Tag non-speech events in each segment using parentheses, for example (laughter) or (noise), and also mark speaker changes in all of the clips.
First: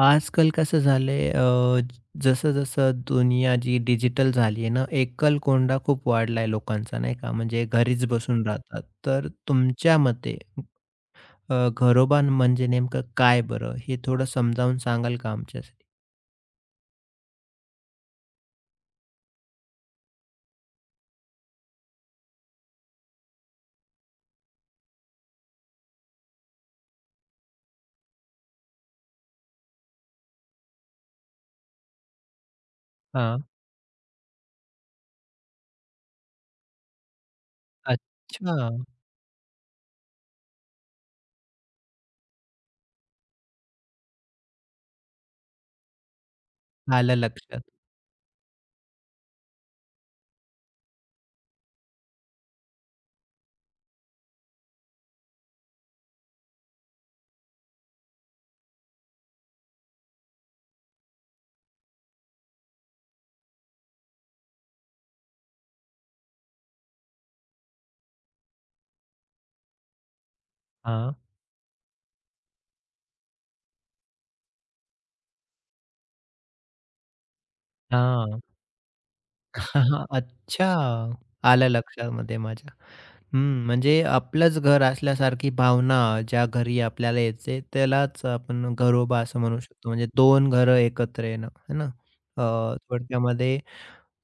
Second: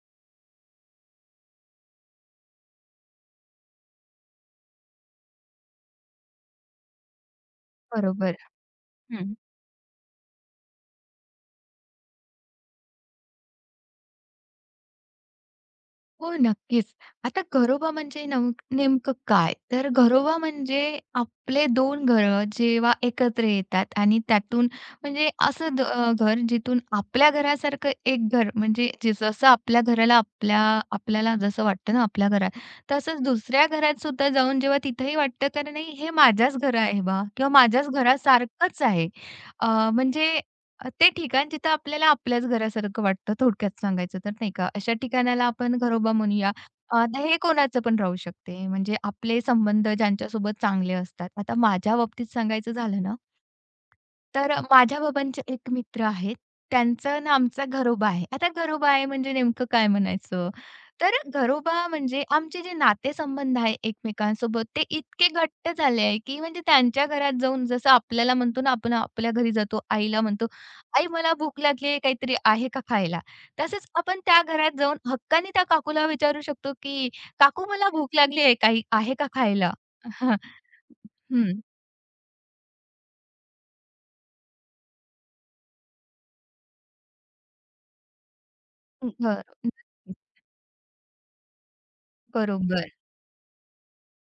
Speaker 1: आजकाल कसं झालंय जसं-जसं दुनिया जी डिजिटल झाली आहे ना, एकलकोंडा खूप वाढलाय लोकांचा नाही का? म्हणजे घरीच
Speaker 2: बरोबर.
Speaker 1: बसून राहतात. तर
Speaker 2: हं.
Speaker 1: तुमच्या मते घरोबा म्हणजे नेमकं काय बरं? हे थोडं समजावून सांगाल का आमच्यासाठी?
Speaker 2: हो, नक्कीच. आता घरोबा म्हणजे नेमकं काय? तर घरोबा म्हणजे आपले 2 घरं जेव्हा एकत्र येतात आणि त्यातून म्हणजे असं घर जिथून आपल्या घरासारखं एक घर म्हणजे जे जसं आपल्या घराला आपल्याला जसं वाटतं ना आपल्या घरात, तसंच
Speaker 1: हां.
Speaker 2: दुसऱ्या घरात सुद्धा जाऊन जेव्हा तिथेही वाटतं, "का नाही हे माझ्याच घर आहे बा किंवा माझ्याच
Speaker 1: अच्छा.
Speaker 2: घरासारखंच आहे." अ, म्हणजे ते ठिकाण जिथं आपल्याला आपल्याच घरासारखं वाटतं थोडक्यात सांगायचं तर नाही का. अशा ठिकाणाला आपण घरोबा म्हणूया.
Speaker 1: आलं
Speaker 2: आता हे
Speaker 1: लक्षात.
Speaker 2: कोणाचं पण राहू शकते. म्हणजे आपले संबंध ज्यांच्यासोबत चांगले असतात. आता माझ्या बाबतीत सांगायचं झालं ना, तर माझ्या बाबांचे एक मित्र आहेत. त्यांचा आणि आमचा घरोबा आहे. आता घरोबा आहे म्हणजे नेमकं काय म्हणायचं? तर घरोबा म्हणजे आमचे जे नातेसंबंध आहे एकमेकांसोबत ते इतके घट्ट झाले आहे, की म्हणजे त्यांच्या घरात जाऊन जसं आपल्याला म्हणतो ना आपण आपल्या घरी जातो, आईला म्हणतो, "आई
Speaker 1: हां.
Speaker 2: मला भूक लागली आहे, काहीतरी आहे का खायला?" तसंच आपण त्या घरात जाऊन हक्काने त्या काकूला विचारू शकतो, की "काकू मला भूक
Speaker 1: हां.
Speaker 2: लागली आहे, काही आहे का खायला?"
Speaker 1: (laughs)
Speaker 2: (laughs)
Speaker 1: अच्छा.
Speaker 2: हां.
Speaker 1: आलं लक्षामध्ये माझ्या. हं, म्हणजे आपलंच घर असल्यासारखी भावना ज्या घरी आपल्याला येते, त्यालाच आपण घरोबा असं
Speaker 2: बरं.
Speaker 1: म्हणू शकतो. म्हणजे दोन घरं एकत्र येणं, है ना?
Speaker 2: बरोबर.
Speaker 1: थोडक्यामध्ये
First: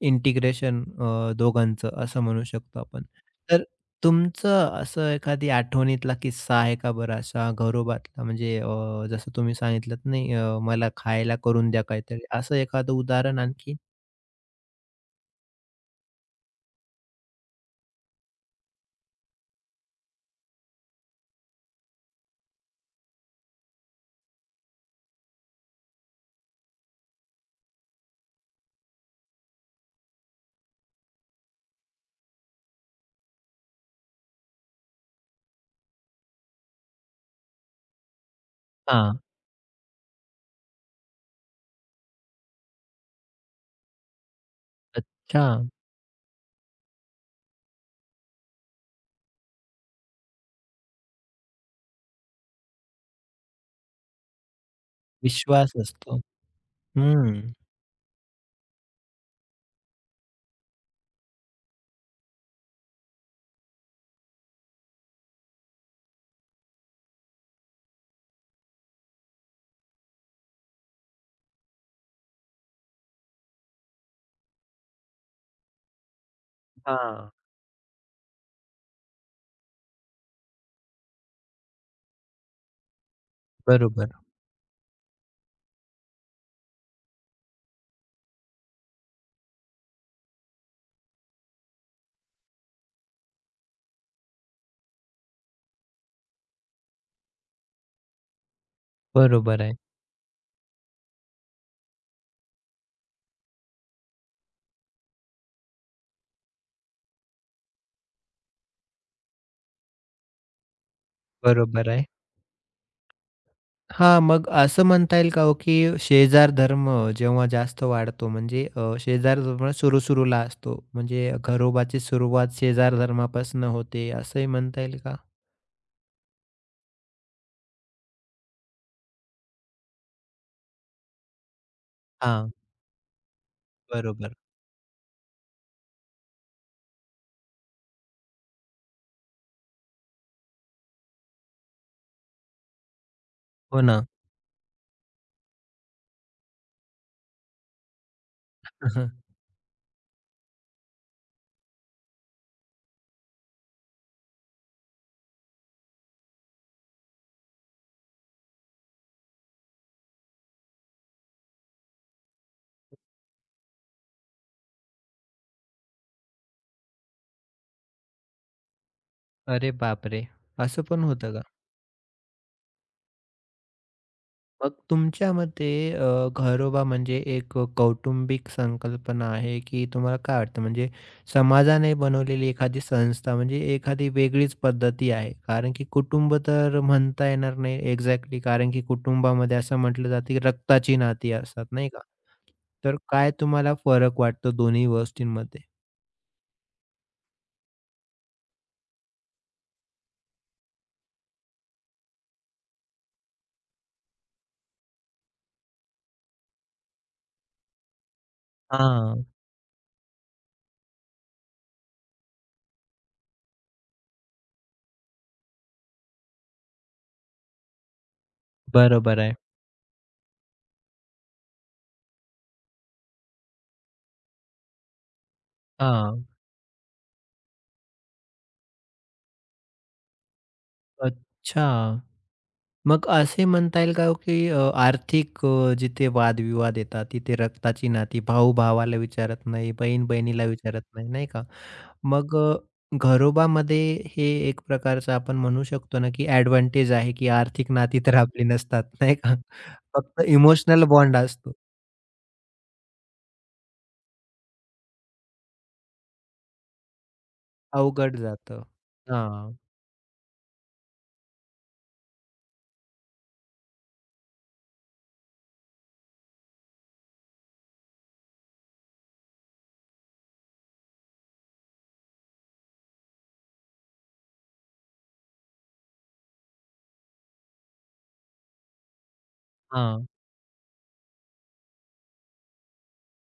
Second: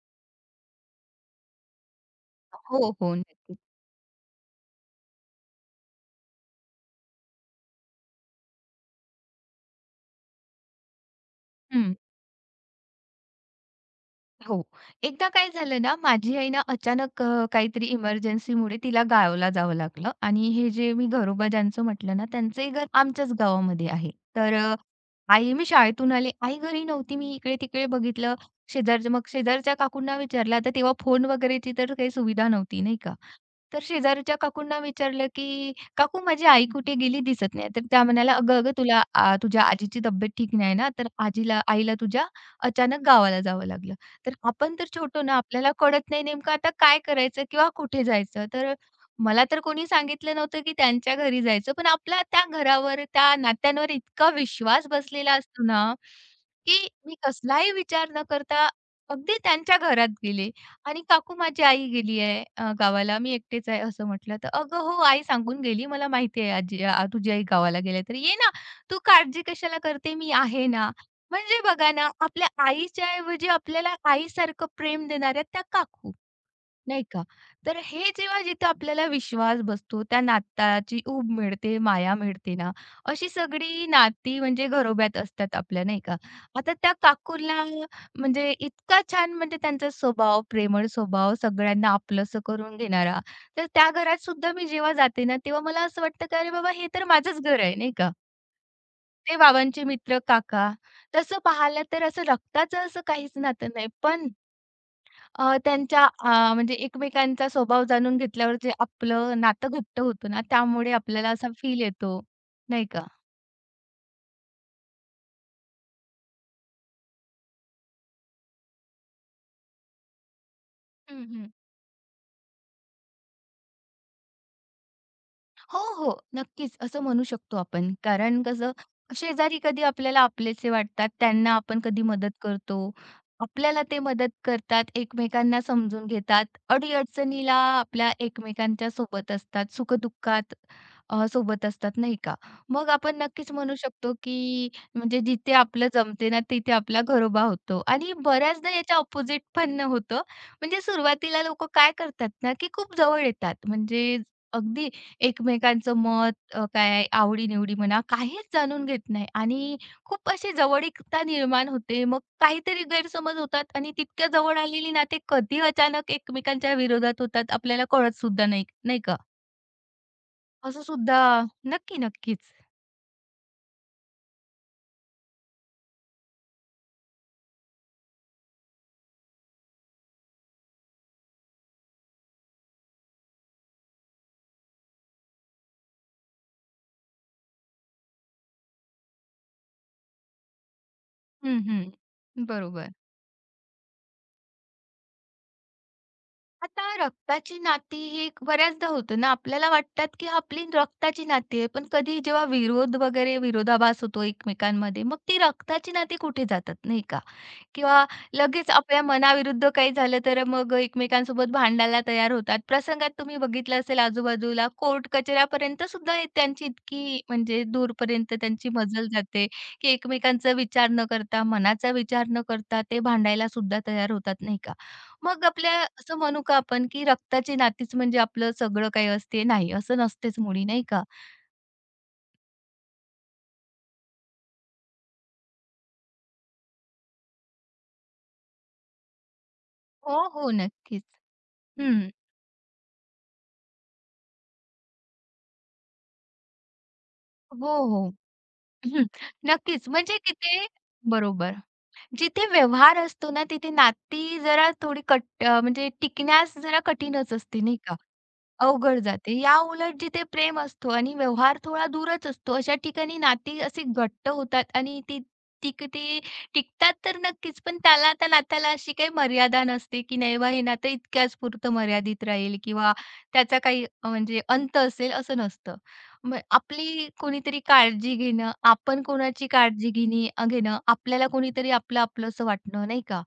Speaker 1: इंटिग्रेशन दोघांचं असं म्हणू शकतो
Speaker 2: हो,
Speaker 1: आपण.
Speaker 2: हो. नक्कीच.
Speaker 1: तर तुमचं असं एखादी आठवणीतला किस्सा आहे का बरं असा घरोबातला? म्हणजे जसं तुम्ही सांगितलंत नाही मला खायला करून द्या
Speaker 2: हं.
Speaker 1: काहीतरी, असं एखादं उदाहरण आणखी?
Speaker 2: हो. एकदा काय झालं ना, माझी आई ना अचानक काहीतरी इमर्जन्सीमुळे तिला गावाला जावं लागलं आणि हे जे मी घरोबा ज्यांचं म्हटलं ना, त्यांचंही घर आमच्याच गावामध्ये आहे. तर आई मी शाळेतून आले, आई घरी नव्हती. मी इकडे-तिकडे बघितलं. मग शेजारच्या काकूंना विचारलं. आता तेव्हा फोन वगैरेची तर काही सुविधा नव्हती, नाही का? तर शेजारच्या काकूंना विचारलं, की "काकू माझी आई कुठे गेली? दिसत नाही." तर त्या म्हणाल्या, "अगं, अगं तुला
Speaker 1: हां,
Speaker 2: तुझ्या आजीची तब्येत ठीक नाही ना, तर आईला तुझ्या अचानक गावाला जावं लागलं." तर आपण तर छोटो ना,
Speaker 1: अच्छा.
Speaker 2: आपल्याला कळत नाही नेमकं आता काय करायचं किंवा कुठे जायचं. तर मला तर कोणी सांगितलं नव्हतं, की त्यांच्या घरी जायचं. पण आपला त्या घरावर, त्या नात्यांवर इतका विश्वास बसलेला असतो
Speaker 1: विश्वास
Speaker 2: ना,
Speaker 1: असतो.
Speaker 2: की मी
Speaker 1: हं.
Speaker 2: कसलाही विचार न करता अगदी त्यांच्या घरात गेले आणि काकू माझी आई गेली आहे गावाला. मी एकटीच आहे असं म्हटलं तर, "अगं हो, आई सांगून गेली. मला माहिती आहे आजी तुझी आई गावाला गेली तर ये ना. तू काळजी कशाला करते? मी आहे ना." म्हणजे बघा ना, आपल्या आईच्या ऐवजी आपल्याला आईसारखं प्रेम देणाऱ्या त्या काकू, नाही का?
Speaker 1: हां.
Speaker 2: तर हे जेव्हा जिथं आपल्याला विश्वास बसतो, त्या नाताची ऊब मिळते, माया मिळते ना, अशी सगळी
Speaker 1: बरोबर.
Speaker 2: नाती म्हणजे घरोब्यात असतात आपल्या, नाही का? आता त्या काकूला म्हणजे इतका छान म्हणजे त्यांचा स्वभाव, प्रेमळ स्वभाव, सगळ्यांना आपलंसं करून घेणारा. तर त्या घरात सुद्धा मी जेव्हा जाते ना, तेव्हा मला असं वाटतं की "अरे बाबा, हे तर माझंच घर आहे," नाही का? ते
Speaker 1: बरोबर आहे,
Speaker 2: बाबांचे मित्र, काका. तसं पाहिलं तर असं रक्ताचं असं काहीच नातं नाही. पण त्यांच्या म्हणजे एकमेकांचा स्वभाव जाणून घेतल्यावर जे आपलं नातं घट्ट होतं ना, त्यामुळे आपल्याला असा फील
Speaker 1: बरोबर आहे.
Speaker 2: येतो, नाही का?
Speaker 1: हां, मग असं म्हणता येईल का हो, की शेजार धर्म जेव्हा जास्त वाढतो म्हणजे शेजार धर्म सुरू-सुरूला असतो. म्हणजे
Speaker 2: हम्म,
Speaker 1: घरोबाची सुरुवात शेजार धर्मापासून होते असंही म्हणता येईल का?
Speaker 2: हो, हो. नक्कीच असं म्हणू शकतो आपण. कारण कसं शेजारी कधी आपल्याला आपलेसे वाटतात, त्यांना आपण कधी मदत
Speaker 1: हां,
Speaker 2: करतो. आपल्याला ते मदत
Speaker 1: बरोबर.
Speaker 2: करतात, एकमेकांना समजून घेतात. अडी-अडचणीला आपल्या एकमेकांच्या सोबत असतात, सुख-दुःखात सोबत असतात, नाही का? मग आपण नक्कीच म्हणू
Speaker 1: हो ना.
Speaker 2: शकतो, की म्हणजे जिथे आपलं जमते ना, तिथे आपला घरोबा होतो आणि बऱ्याचदा याच्या
Speaker 1: (laughs)
Speaker 2: अपोझिट पण होतं. म्हणजे सुरुवातीला लोकं काय करतात ना, की खूप जवळ येतात. म्हणजे अगदी एकमेकांचं मत काय आवडी-निवडी म्हणा, काहीच जाणून घेत नाही आणि खूप अशी जवळीकता निर्माण होते. मग काहीतरी गैरसमज होतात आणि तितक्या जवळ आलेली नाते कधी अचानक एकमेकांच्या विरोधात होतात आपल्याला कळत सुद्धा नाही, नाही का?
Speaker 1: अरे बापरे!
Speaker 2: असं
Speaker 1: असं पण
Speaker 2: सुद्धा
Speaker 1: होतं का?
Speaker 2: नक्की, नक्कीच.
Speaker 1: मग तुमच्या मते घरोबा म्हणजे एक कौटुंबिक संकल्पना आहे, की तुम्हाला काय वाटतं? म्हणजे समाजाने बनवलेली एखादी संस्था म्हणजे एखादी वेगळीच पद्धती आहे. कारण की कुटुंब तर म्हणता येणार नाही एक्झॅक्टली कारण की कुटुंबामध्ये असं म्हटलं जातं, की रक्ताची नाती
Speaker 2: हं,
Speaker 1: असतात नाही का?
Speaker 2: हं. बरोबर.
Speaker 1: तर काय तुम्हाला फरक वाटतो दोन्ही गोष्टींमध्ये?
Speaker 2: आता रक्ताची नाती ही एक- बऱ्याचदा होतं ना, आपल्याला वाटतात की आपली रक्ताची नाती आहे, पण कधी जेव्हा विरोध वगैरे विरोधाभास होतो एकमेकांमध्ये, मग ती रक्ताची नाती कुठे जातात, नाही का? किंवा लगेच आपल्या
Speaker 1: हां,
Speaker 2: मनाविरुद्ध काही झालं तर मग एकमेकांसोबत भांडायला तयार होतात. प्रसंगात तुम्ही बघितलं असेल आजूबाजूला कोर्ट कचऱ्यापर्यंत सुद्धा हे त्यांची इतकी म्हणजे दूरपर्यंत त्यांची मजल
Speaker 1: बरोबर आहे.
Speaker 2: जाते, की एकमेकांचा विचार न करता, मनाचा विचार न करता ते भांडायला सुद्धा तयार होतात, नाही का? मग आपल्या असं
Speaker 1: हां,
Speaker 2: म्हणू का आपण, की रक्ताची नातीच म्हणजे आपलं सगळं काही असते? नाही, असं नसतेच मुळी, नाही का?
Speaker 1: अच्छा. मग असे म्हणता येईल का हो, की आर्थिक जिथे वादविवाद येतात, तिथे रक्ताची नाती, भाऊ भावाला विचारत नाही, बहीण
Speaker 2: हो,
Speaker 1: बहिणीला
Speaker 2: हो,
Speaker 1: विचारत
Speaker 2: नक्कीच.
Speaker 1: नाही, नाही का?
Speaker 2: हं.
Speaker 1: मग घरोबामध्ये हे एक प्रकारचं आपण म्हणू शकतो ना, की ॲडव्हांटेज आहे, की आर्थिक
Speaker 2: हो,
Speaker 1: नाती
Speaker 2: हो.
Speaker 1: तर आपली नसतात,
Speaker 2: हं.
Speaker 1: नाही का?
Speaker 2: नक्कीच म्हणजे
Speaker 1: फक्त
Speaker 2: की
Speaker 1: इमोशनल बॉन्ड
Speaker 2: बरोबर.
Speaker 1: असतो.
Speaker 2: जिथे व्यवहार असतो ना, तिथे नाती जरा थोडी म्हणजे टिकण्यास जरा कठीणच असते, नाही का?
Speaker 1: अवघड जातं.
Speaker 2: अवघड जाते. या
Speaker 1: हां,
Speaker 2: याउलट जिथे प्रेम असतो आणि व्यवहार थोडा दूरच असतो, अशा ठिकाणी नाती असे घट्ट होतात आणि ती टिक ती टिकतात तर नक्कीच, पण त्याला त्या नात्याला अशी काही मर्यादा नसते, की नाही बा हे नातं इतक्याच पुरतं मर्यादित राहील किंवा त्याचा काही म्हणजे अंत असेल असं नसतं. मग आपली कोणीतरी काळजी घेणं, आपण कोणाची काळजी
Speaker 1: हां.
Speaker 2: घेणं, आपल्याला कोणीतरी आपलं-आपलंसं वाटणं, नाही का?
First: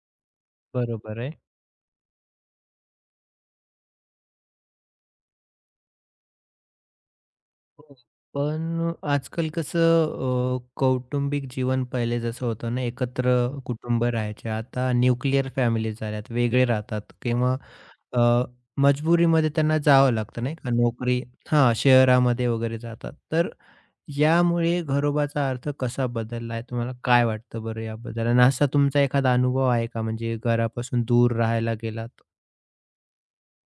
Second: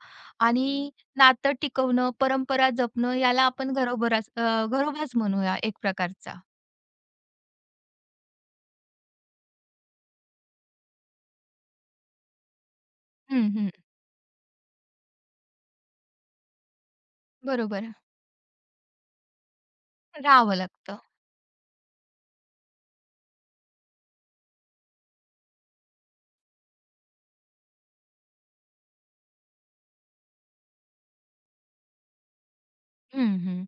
Speaker 2: आणि
Speaker 1: बरोबर आहे.
Speaker 2: नातं टिकवणं, परंपरा जपणं याला आपण घरोबाच म्हणूया एक प्रकारचा.
Speaker 1: हो. पण आजकाल कसं कौटुंबिक जीवन पहिले जसं होतं ना, एकत्र
Speaker 2: हं, हं.
Speaker 1: कुटुंब राहायचे. आता न्यूक्लिअर फॅमिली झाल्यात, वेगळे राहतात किंवा
Speaker 2: बरोबर.
Speaker 1: अ, मजबुरीमध्ये त्यांना जावं लागतं
Speaker 2: राहावं
Speaker 1: नाही का,
Speaker 2: लागतं.
Speaker 1: नोकरी हां, शहरामध्ये वगैरे जातात. तर यामुळे घरोबाचा अर्थ कसा बदलला आहे? तुम्हाला काय वाटतं बरं याबद्दल? आणि असा तुमचा एखादा अनुभव आहे का म्हणजे घरापासून दूर राहायला गेलात?
Speaker 2: हं, हं.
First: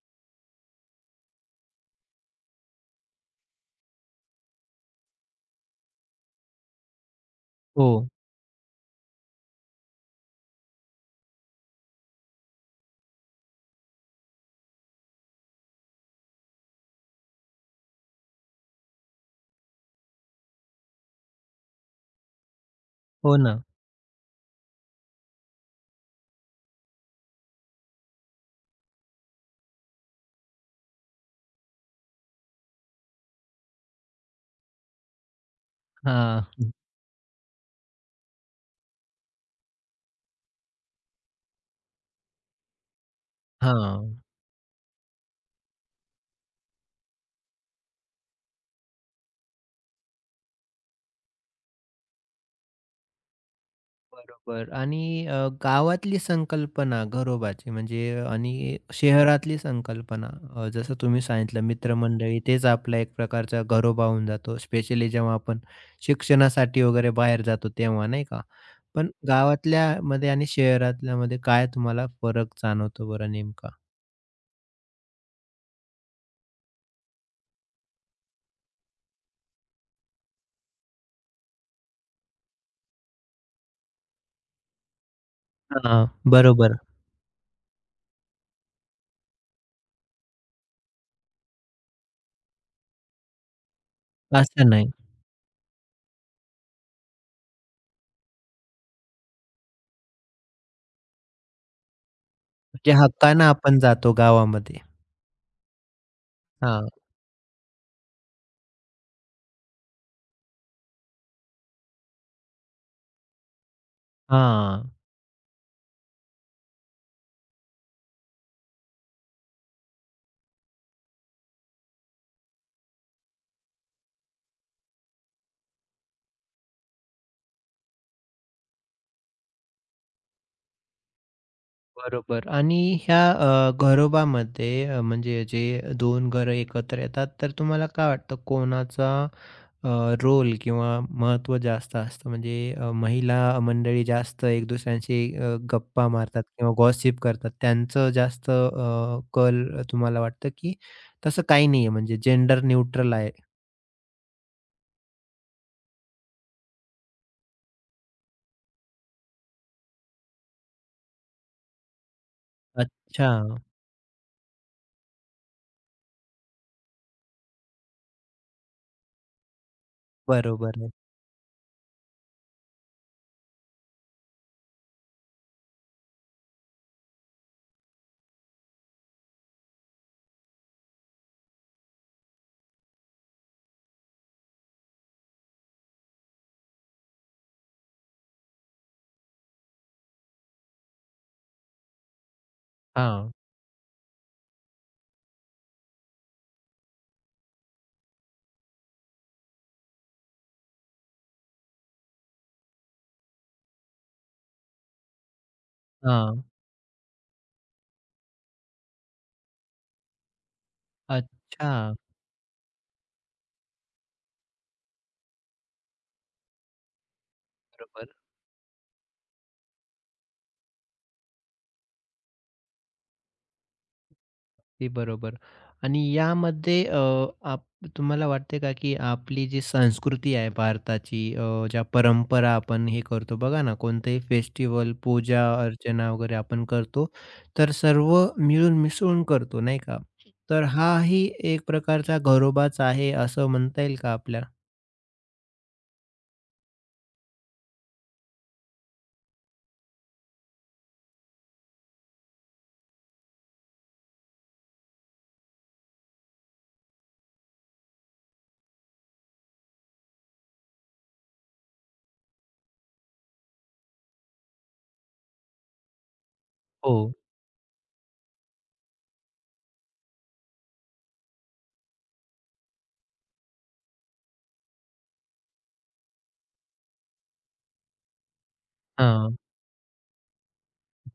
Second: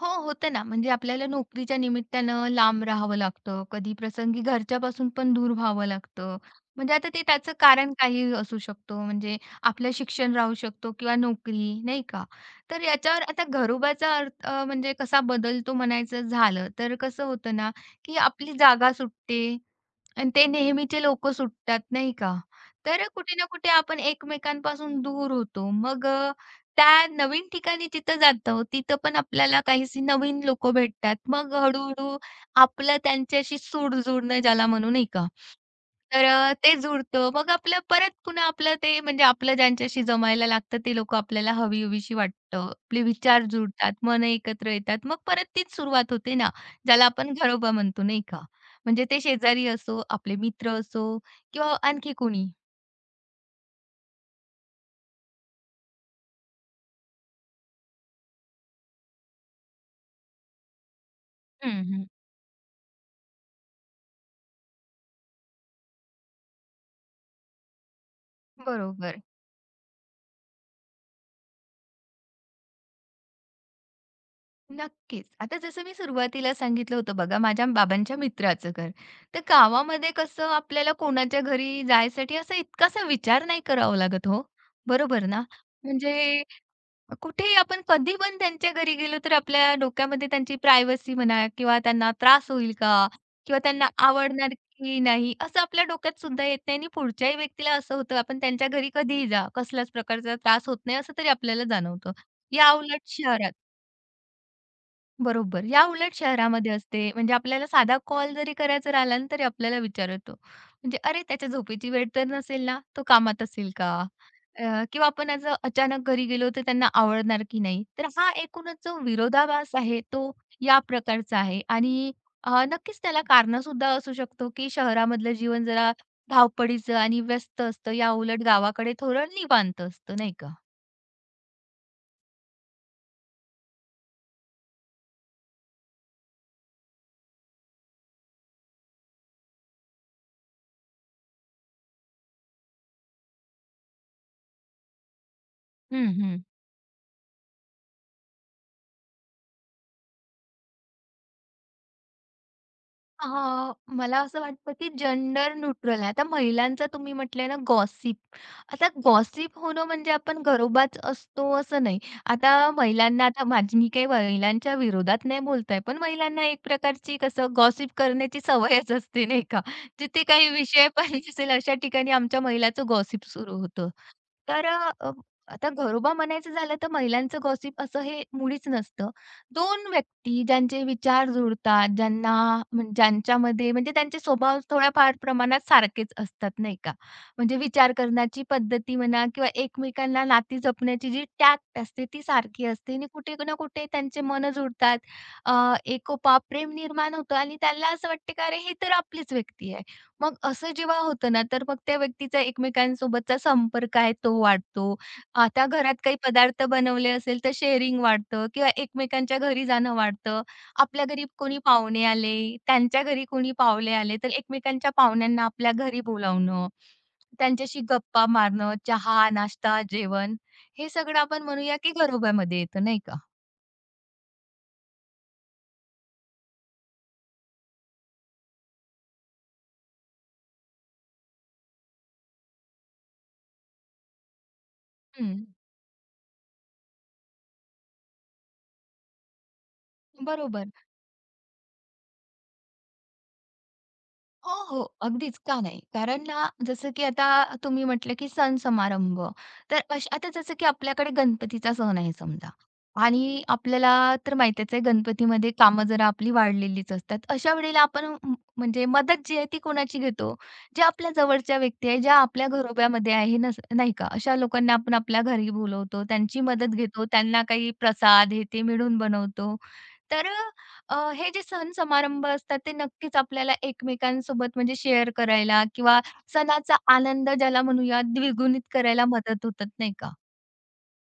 Speaker 2: हो, होतं ना. म्हणजे आपल्याला नोकरीच्या निमित्तानं लांब राहावं लागतं. कधी प्रसंगी घरच्यापासून पण दूर व्हावं लागतं. म्हणजे आता ते त्याचं
Speaker 1: हो.
Speaker 2: कारण काही असू शकतो. म्हणजे आपलं शिक्षण राहू शकतो किंवा नोकरी, नाही का? तर याच्यावर आता घरोबाचा अर्थ म्हणजे कसा बदलतो म्हणायचं झालं, तर कसं होतं ना, की आपली जागा सुटते आणि ते नेहमीचे लोकं सुटतात, नाही का? तर कुठे
Speaker 1: हो
Speaker 2: ना
Speaker 1: ना.
Speaker 2: कुठे आपण एकमेकांपासून दूर होतो. मग त्या नवीन ठिकाणी जिथं जातो, तिथं पण आपल्याला काहीशी नवीन लोकं भेटतात. मग हळू आपलं त्यांच्याशी सूड जुळणं ज्याला म्हणू, नाही का? तर
Speaker 1: हां.
Speaker 2: ते जुळतं. मग आपलं परत पुन्हा आपलं ते म्हणजे आपलं ज्यांच्याशी जमायला लागतं, ते लोकं आपल्याला हवी-हवीशी वाटतं. आपले विचार जुळतात,
Speaker 1: हां.
Speaker 2: मनं एकत्र येतात. मग परत तीच सुरुवात होते ना, ज्याला आपण घरोबा म्हणतो, नाही का? म्हणजे ते शेजारी असो, आपले मित्र असो किंवा आणखी कोणी.
Speaker 1: बरोबर आणि गावातली संकल्पना घरोबाची म्हणजे आणि शहरातली संकल्पना जसं तुम्ही सांगितलं
Speaker 2: हं, हं.
Speaker 1: मित्रमंडळी तेच आपला एक प्रकारचा घरोबा होऊन जातो स्पेशली जेव्हा आपण शिक्षणासाठी वगैरे बाहेर जातो तेव्हा नाही का पण
Speaker 2: बरोबर.
Speaker 1: गावातल्या मध्ये आणि शहरातल्या मध्ये काय तुम्हाला फरक जाणवतो बरं नेमका
Speaker 2: नक्कीच. आता जसं मी सुरुवातीला सांगितलं होतं बघा, माझ्या बाबांच्या मित्राचं घर. तर गावामध्ये कसं आपल्याला कोणाच्या घरी जायसाठी असा इतकासा विचार नाही करावा लागत हो, बरोबर ना?
Speaker 1: हां,
Speaker 2: म्हणजे
Speaker 1: बरोबर
Speaker 2: कुठेही आपण कधी पण त्यांच्या घरी गेलो तर आपल्या डोक्यामध्ये त्यांची प्रायव्हसी म्हणा किंवा त्यांना त्रास होईल का? किंवा त्यांना आवडणार
Speaker 1: असं नाही
Speaker 2: की नाही? असं आपल्या डोक्यात सुद्धा येत नाही आणि पुढच्याही व्यक्तीला असं होतं आपण त्यांच्या घरी कधीही जा, कसल्याच प्रकारचा त्रास होत नाही असं तरी आपल्याला जाणवतं.
Speaker 1: म्हणजे
Speaker 2: याउलट
Speaker 1: हक्कानं
Speaker 2: शहरात
Speaker 1: आपण जातो गावामध्ये
Speaker 2: बरोबर. या उलट शहरामध्ये
Speaker 1: हां
Speaker 2: असते, म्हणजे आपल्याला साधा कॉल जरी करायचा राहिला ना, तरी आपल्याला विचारतो. म्हणजे "अरे, त्याच्या झोपेची वेळ तर नसेल ना? तो कामात असेल का?" अ,
Speaker 1: हां
Speaker 2: किंवा आपण आज अचानक घरी गेलो तर त्यांना आवडणार की नाही? तर हा एकूणच जो विरोधाभास आहे, तो या प्रकारचा आहे आणि नक्कीच त्याला कारणंसुद्धा असू शकतो, की शहरामधलं जीवन जरा धावपळीचं आणि व्यस्त असतं. याउलट गावाकडे थोडं निवांत असतं, नाही का?
Speaker 1: बरोबर आणि ह्या घरोबामध्ये म्हणजे जे 2 घरं एकत्र येतात, तर तुम्हाला काय वाटतं कोणाचा अ, रोल किंवा महत्त्व जास्त असतं? म्हणजे महिला मंडळी जास्त एक दुसऱ्यांशी गप्पा
Speaker 2: हं, हं.
Speaker 1: मारतात किंवा गॉसिप करतात, त्यांचं जास्त कल तुम्हाला वाटतं, की तसं काही नाहीये म्हणजे जेंडर न्यूट्रल आहे?
Speaker 2: हां, मला असं वाटतं की जेंडर न्यूट्रल आहे. आता महिलांचं तुम्ही म्हटले ना गॉसिप. आता गॉसिप होणं म्हणजे आपण घरोबाच असतो असं नाही. आता महिलांना
Speaker 1: अच्छा,
Speaker 2: आता माझी मी काही महिलांच्या विरोधात नाही बोलत आहे, पण महिलांना एक प्रकारची कसं गॉसिप करण्याची सवयच असते नाही का? जिथे काही
Speaker 1: बरोबर
Speaker 2: विषय
Speaker 1: आहे.
Speaker 2: (laughs) पाहिजे असेल अशा ठिकाणी आमच्या महिलाचं गॉसिप सुरू होतं. तर अ, आता घरोबा म्हणायचं झालं तर महिलांचं गॉसिप असं हे मुळीच नसतं. दोन व्यक्ती ज्यांचे विचार जुळतात, ज्यांना ज्यांच्यामध्ये म्हणजे त्यांचे स्वभाव थोड्याफार प्रमाणात सारखेच असतात, नाही का? म्हणजे विचार करण्याची पद्धती म्हणा किंवा एकमेकांना नाती जपण्याची जी टॅक्ट असते ती सारखी असते आणि
Speaker 1: हां,
Speaker 2: कुठे ना कुठे त्यांचे मनं जुळतात. एकोपा, प्रेम निर्माण होतं आणि त्याला असं वाटतं की "अरे, ही तर आपलीच व्यक्ती आहे." मग असं जेव्हा होतं ना, तर मग त्या व्यक्तीचा एकमेकांसोबतचा संपर्क आहे तो वाढतो. आता घरात काही
Speaker 1: हां.
Speaker 2: पदार्थ बनवले असेल तर शेअरिंग वाढतं किंवा एकमेकांच्या घरी जाणं वाढतं. आपल्या घरी कोणी
Speaker 1: अच्छा,
Speaker 2: पाहुणे आले, त्यांच्या घरी कोणी पाहुणे आले, तर एकमेकांच्या पाहुण्यांना आपल्या घरी बोलावणं, त्यांच्याशी
Speaker 1: बरोबर.
Speaker 2: गप्पा मारणं, चहा, नाश्ता, जेवण हे सगळं आपण म्हणूया की घरोब्यामध्ये येतं नाही का?
Speaker 1: अगदी बरोबर. आणि यामध्ये आप तुम्हाला वाटते का, की आपली जी संस्कृती आहे भारताची ज्या परंपरा आपण हे करतो बघा ना, कोणतेही फेस्टिवल
Speaker 2: हं,
Speaker 1: पूजा अर्चना वगैरे आपण करतो, तर सर्व मिळून मिसळून करतो नाही का? तर
Speaker 2: बरोबर.
Speaker 1: हाही एक प्रकारचा घरोबाच आहे असं म्हणता येईल का आपल्या?
Speaker 2: हो, हो. अगदीच, का नाही? कारण ना, जसं की आता तुम्ही म्हटलं की सण समारंभ, तर आता जसं की आपल्याकडे गणपतीचा सण आहे समजा आणि आपल्याला तर माहितीच आहे गणपतीमध्ये कामं जरा आपली वाढलेलीच असतात. अशा वेळेला आपण म्हणजे मदत जी आहे ती कोणाची घेतो? ज्या आपल्या जवळच्या व्यक्ती आहे, ज्या आपल्या घरोब्यामध्ये आहे नाही का? अशा लोकांना आपण आपल्या घरी बोलवतो, त्यांची मदत
Speaker 1: हो.
Speaker 2: घेतो, त्यांना काही प्रसाद हे ते मिळून बनवतो तर हे जे सण समारंभ असतात ते नक्कीच आपल्याला एकमेकांसोबत म्हणजे शेअर करायला किंवा सणाचा आनंद ज्याला म्हणूया द्विगुणित करायला
Speaker 1: हां,
Speaker 2: मदत होतात नाही का?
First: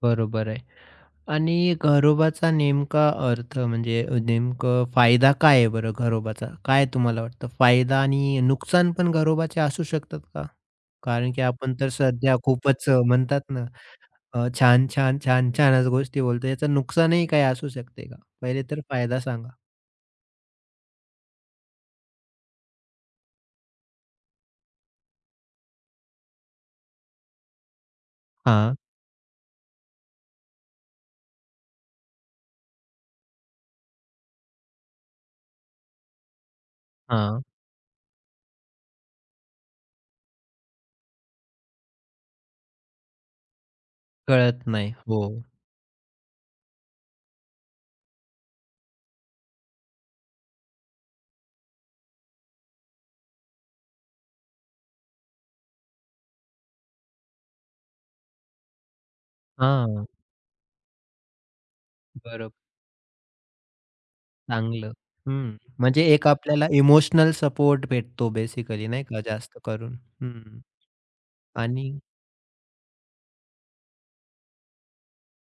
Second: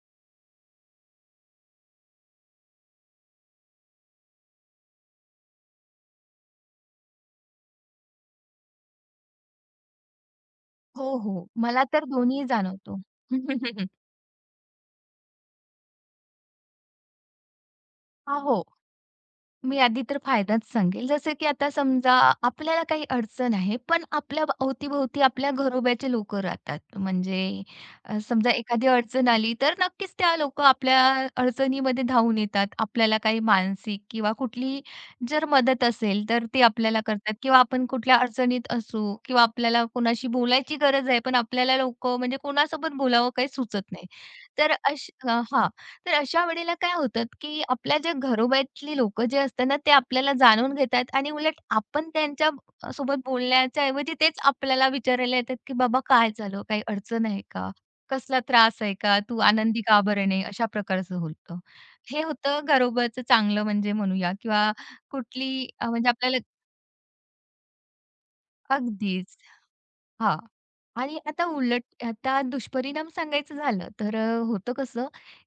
Speaker 1: बरोबर आहे. आणि घरोबाचा नेमका अर्थ म्हणजे नेमकं फायदा काय आहे बरं घरोबाचा? काय तुम्हाला वाटतं फायदा आणि नुकसान पण घरोबाचे असू शकतात का?
Speaker 2: हो,
Speaker 1: कारण की
Speaker 2: हो.
Speaker 1: आपण
Speaker 2: मला
Speaker 1: तर
Speaker 2: तर
Speaker 1: सध्या
Speaker 2: दोन्ही
Speaker 1: खूपच
Speaker 2: जाणवतो.
Speaker 1: म्हणतात ना
Speaker 2: (laughs)
Speaker 1: छान, छान, छान, छानच गोष्टी बोलतो. याचं नुकसानही काही असू शकते का?
Speaker 2: हा
Speaker 1: पहिले
Speaker 2: हो.
Speaker 1: तर फायदा सांगा.
Speaker 2: मी आधी तर फायदाच सांगेल. जसं की आता समजा आपल्याला काही अडचण आहे, पण आपल्या अवती आपल्या घरोब्याचे लोकं राहतात. म्हणजे समजा
Speaker 1: हां,
Speaker 2: एखादी अडचण आली, तर नक्कीच त्या लोकं आपल्या अडचणीमध्ये धावून येतात. आपल्याला काही मानसिक किंवा कुठलीही जर मदत असेल, तर ते आपल्याला करतात
Speaker 1: हां.
Speaker 2: किंवा आपण कुठल्या अडचणीत असू किंवा आपल्याला कोणाशी बोलायची गरज आहे, पण आपल्याला लोकं म्हणजे कोणासोबत बोलावं काही सुचत नाही.
Speaker 1: कळत
Speaker 2: तर
Speaker 1: नाही. हो.
Speaker 2: हां. तर अशा वेळेला काय होतं, की आपल्या जे घरोब्यातली लोकं जे असतात ना, ते आपल्याला जाणून घेतात आणि उलट आपण त्यांच्या सोबत बोलण्याच्या ऐवजी तेच आपल्याला विचारायला येतात, की "बाबा काय झालं? काही अडचण आहे का? कसला त्रास आहे का? तू आनंदी का
Speaker 1: हां.
Speaker 2: बरं नाही?" अशा प्रकारचं होतं. हे
Speaker 1: बरोबर.
Speaker 2: होतं घरोब्याचं चांगलं म्हणजे म्हणूया किंवा
Speaker 1: चांगलं. हं.
Speaker 2: कुठली
Speaker 1: म्हणजे
Speaker 2: म्हणजे
Speaker 1: एक
Speaker 2: आपल्याला
Speaker 1: आपल्याला इमोशनल सपोर्ट भेटतो बेसिकली नाही का
Speaker 2: अगदीच.
Speaker 1: जास्त करून.
Speaker 2: हां.
Speaker 1: हं.
Speaker 2: आणि आता
Speaker 1: आणि
Speaker 2: उलट आता दुष्परिणाम सांगायचं झालं तर होतं कसं,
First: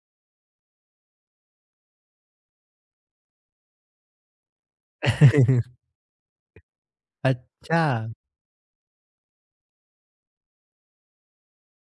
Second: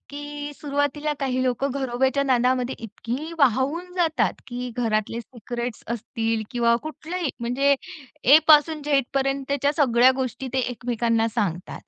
Speaker 2: की सुरुवातीला काही लोकं घरोब्याच्या नादामध्ये इतकी वाहून जातात, की घरातले सिक्रेट्स असतील किंवा कुठल्याही म्हणजे
Speaker 1: अच्छा,
Speaker 2: ए पासून झेडपर्यंतच्या सगळ्या गोष्टी ते एकमेकांना सांगतात.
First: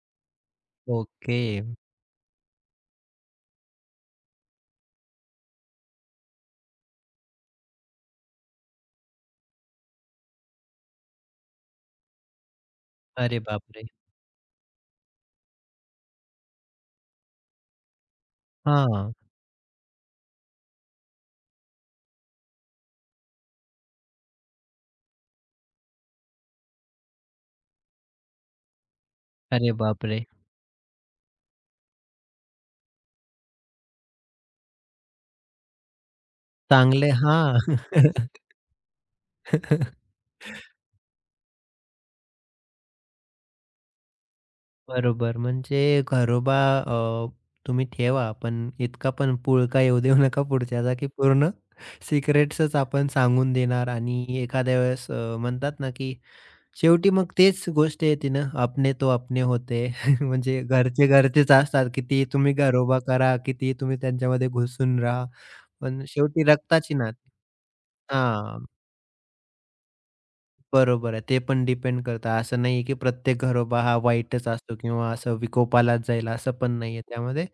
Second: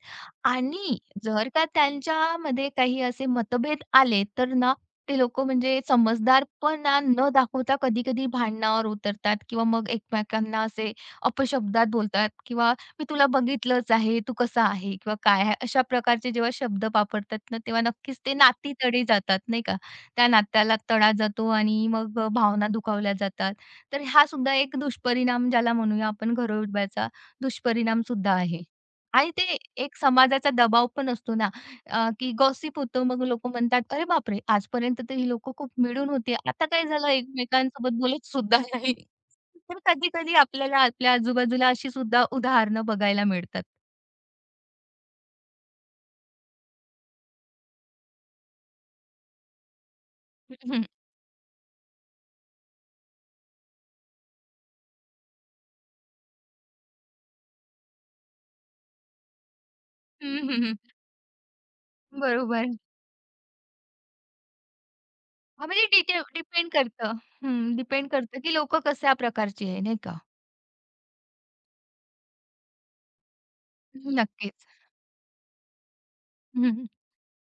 Speaker 2: आणि
Speaker 1: ओके.
Speaker 2: जर का त्यांच्यामध्ये काही असे मतभेद आले तर ना, ते लोकं म्हणजे समजदारपणा न दाखवता कधी-कधी भांडणावर उतरतात किंवा मग एकमेकांना असे अपशब्दात बोलतात किंवा "मी तुला
Speaker 1: अरे बापरे!
Speaker 2: बघितलंच आहे, तू कसा आहे किंवा काय आहे?" अशा प्रकारचे जेव्हा शब्द वापरतात ना, तेव्हा नक्कीच ते नाती तडे
Speaker 1: हां.
Speaker 2: जातात, नाही का? त्या नात्याला तडा जातो आणि मग भावना दुखावल्या जातात. तर हा सुद्धा एक दुष्परिणाम ज्याला म्हणूया आपण घरोब्याचा दुष्परिणाम सुद्धा आहे. आणि ते
Speaker 1: अरे
Speaker 2: एक
Speaker 1: बापरे!
Speaker 2: समाजाचा दबाव पण असतो ना, की गॉसिप होतं. मग लोकं म्हणतात, "अरे बापरे! आजपर्यंत तर ही लोकं खूप मिळून होती. आता काय झालं
Speaker 1: चांगले हां.
Speaker 2: एकमेकांसोबत बोलत सुद्धा नाही." तर कधी-कधी आपल्याला आपल्या आजूबाजूला अशी सुद्धा उदाहरणं बघायला मिळतात.
Speaker 1: बरोबर. म्हणजे घरोबा तुम्ही ठेवा, पण इतका पण पुळका येऊ देऊ नका पुढच्याचा, की पूर्ण सिक्रेट्सच आपण सांगून देणार आणि एखाद्या वेळेस म्हणतात ना, की शेवटी मग तेच गोष्ट येते ना, अपने तो अपने होते. (laughs)
Speaker 2: हं,
Speaker 1: म्हणजे
Speaker 2: हं, हं.
Speaker 1: घरचे घरचेच असतात. किती, तुम्ही
Speaker 2: बरोबर.
Speaker 1: घरोबा करा, कितीही तुम्ही त्यांच्यामध्ये घुसून राहा,
Speaker 2: हां, म्हणजे
Speaker 1: पण शेवटी
Speaker 2: डिपेंड
Speaker 1: रक्ताची
Speaker 2: करतं.
Speaker 1: नाती.
Speaker 2: हं, डिपेंड करतं, की
Speaker 1: हां.
Speaker 2: लोकं कशा प्रकारची आहे, नाही का?
Speaker 1: बरोबर आहे. ते पण डिपेंड करतं. असं नाहीये की प्रत्येक घरोबा हा वाईटच
Speaker 2: नक्कीच.
Speaker 1: असतो किंवा असं विकोपालाच जाईल असं पण
Speaker 2: हं,
Speaker 1: नाहीये. त्यामध्ये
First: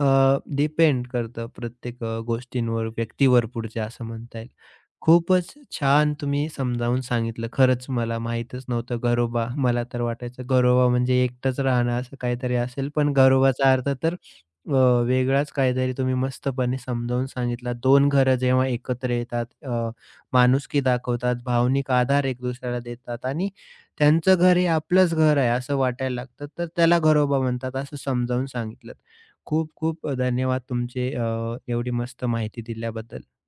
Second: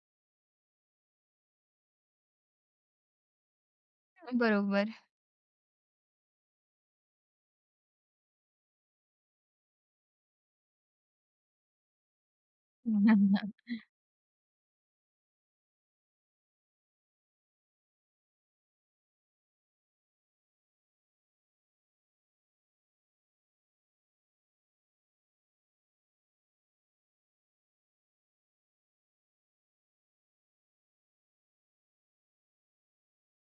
Speaker 1: अ, डिपेंड करतं प्रत्येक गोष्टींवर, व्यक्तीवर पुढच्या असं म्हणता येईल.
Speaker 2: बरोबर.
Speaker 1: खूपच छान तुम्ही समजावून सांगितलं. खरंच मला माहीतच नव्हतं घरोबा. मला तर वाटायचं घरोबा म्हणजे एकटंच राहणं असं काहीतरी असेल. पण
Speaker 2: (laughs)
Speaker 1: घरोबाचा अर्थ तर अ, वेगळाच काहीतरी तुम्ही मस्तपणे समजावून सांगितला. 2 घरं जेव्हा एकत्र येतात माणुसकी दाखवतात, भावनिक आधार एक दुसऱ्याला देतात आणि त्यांचं घर हे आपलंच घर आहे असं वाटायला लागतं. तर त्याला घरोबा म्हणतात असं समजावून सांगितलंत. खूप खूप धन्यवाद तुमचे एवढी मस्त माहिती दिल्याबद्दल.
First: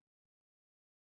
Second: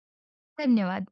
Speaker 2: धन्यवाद.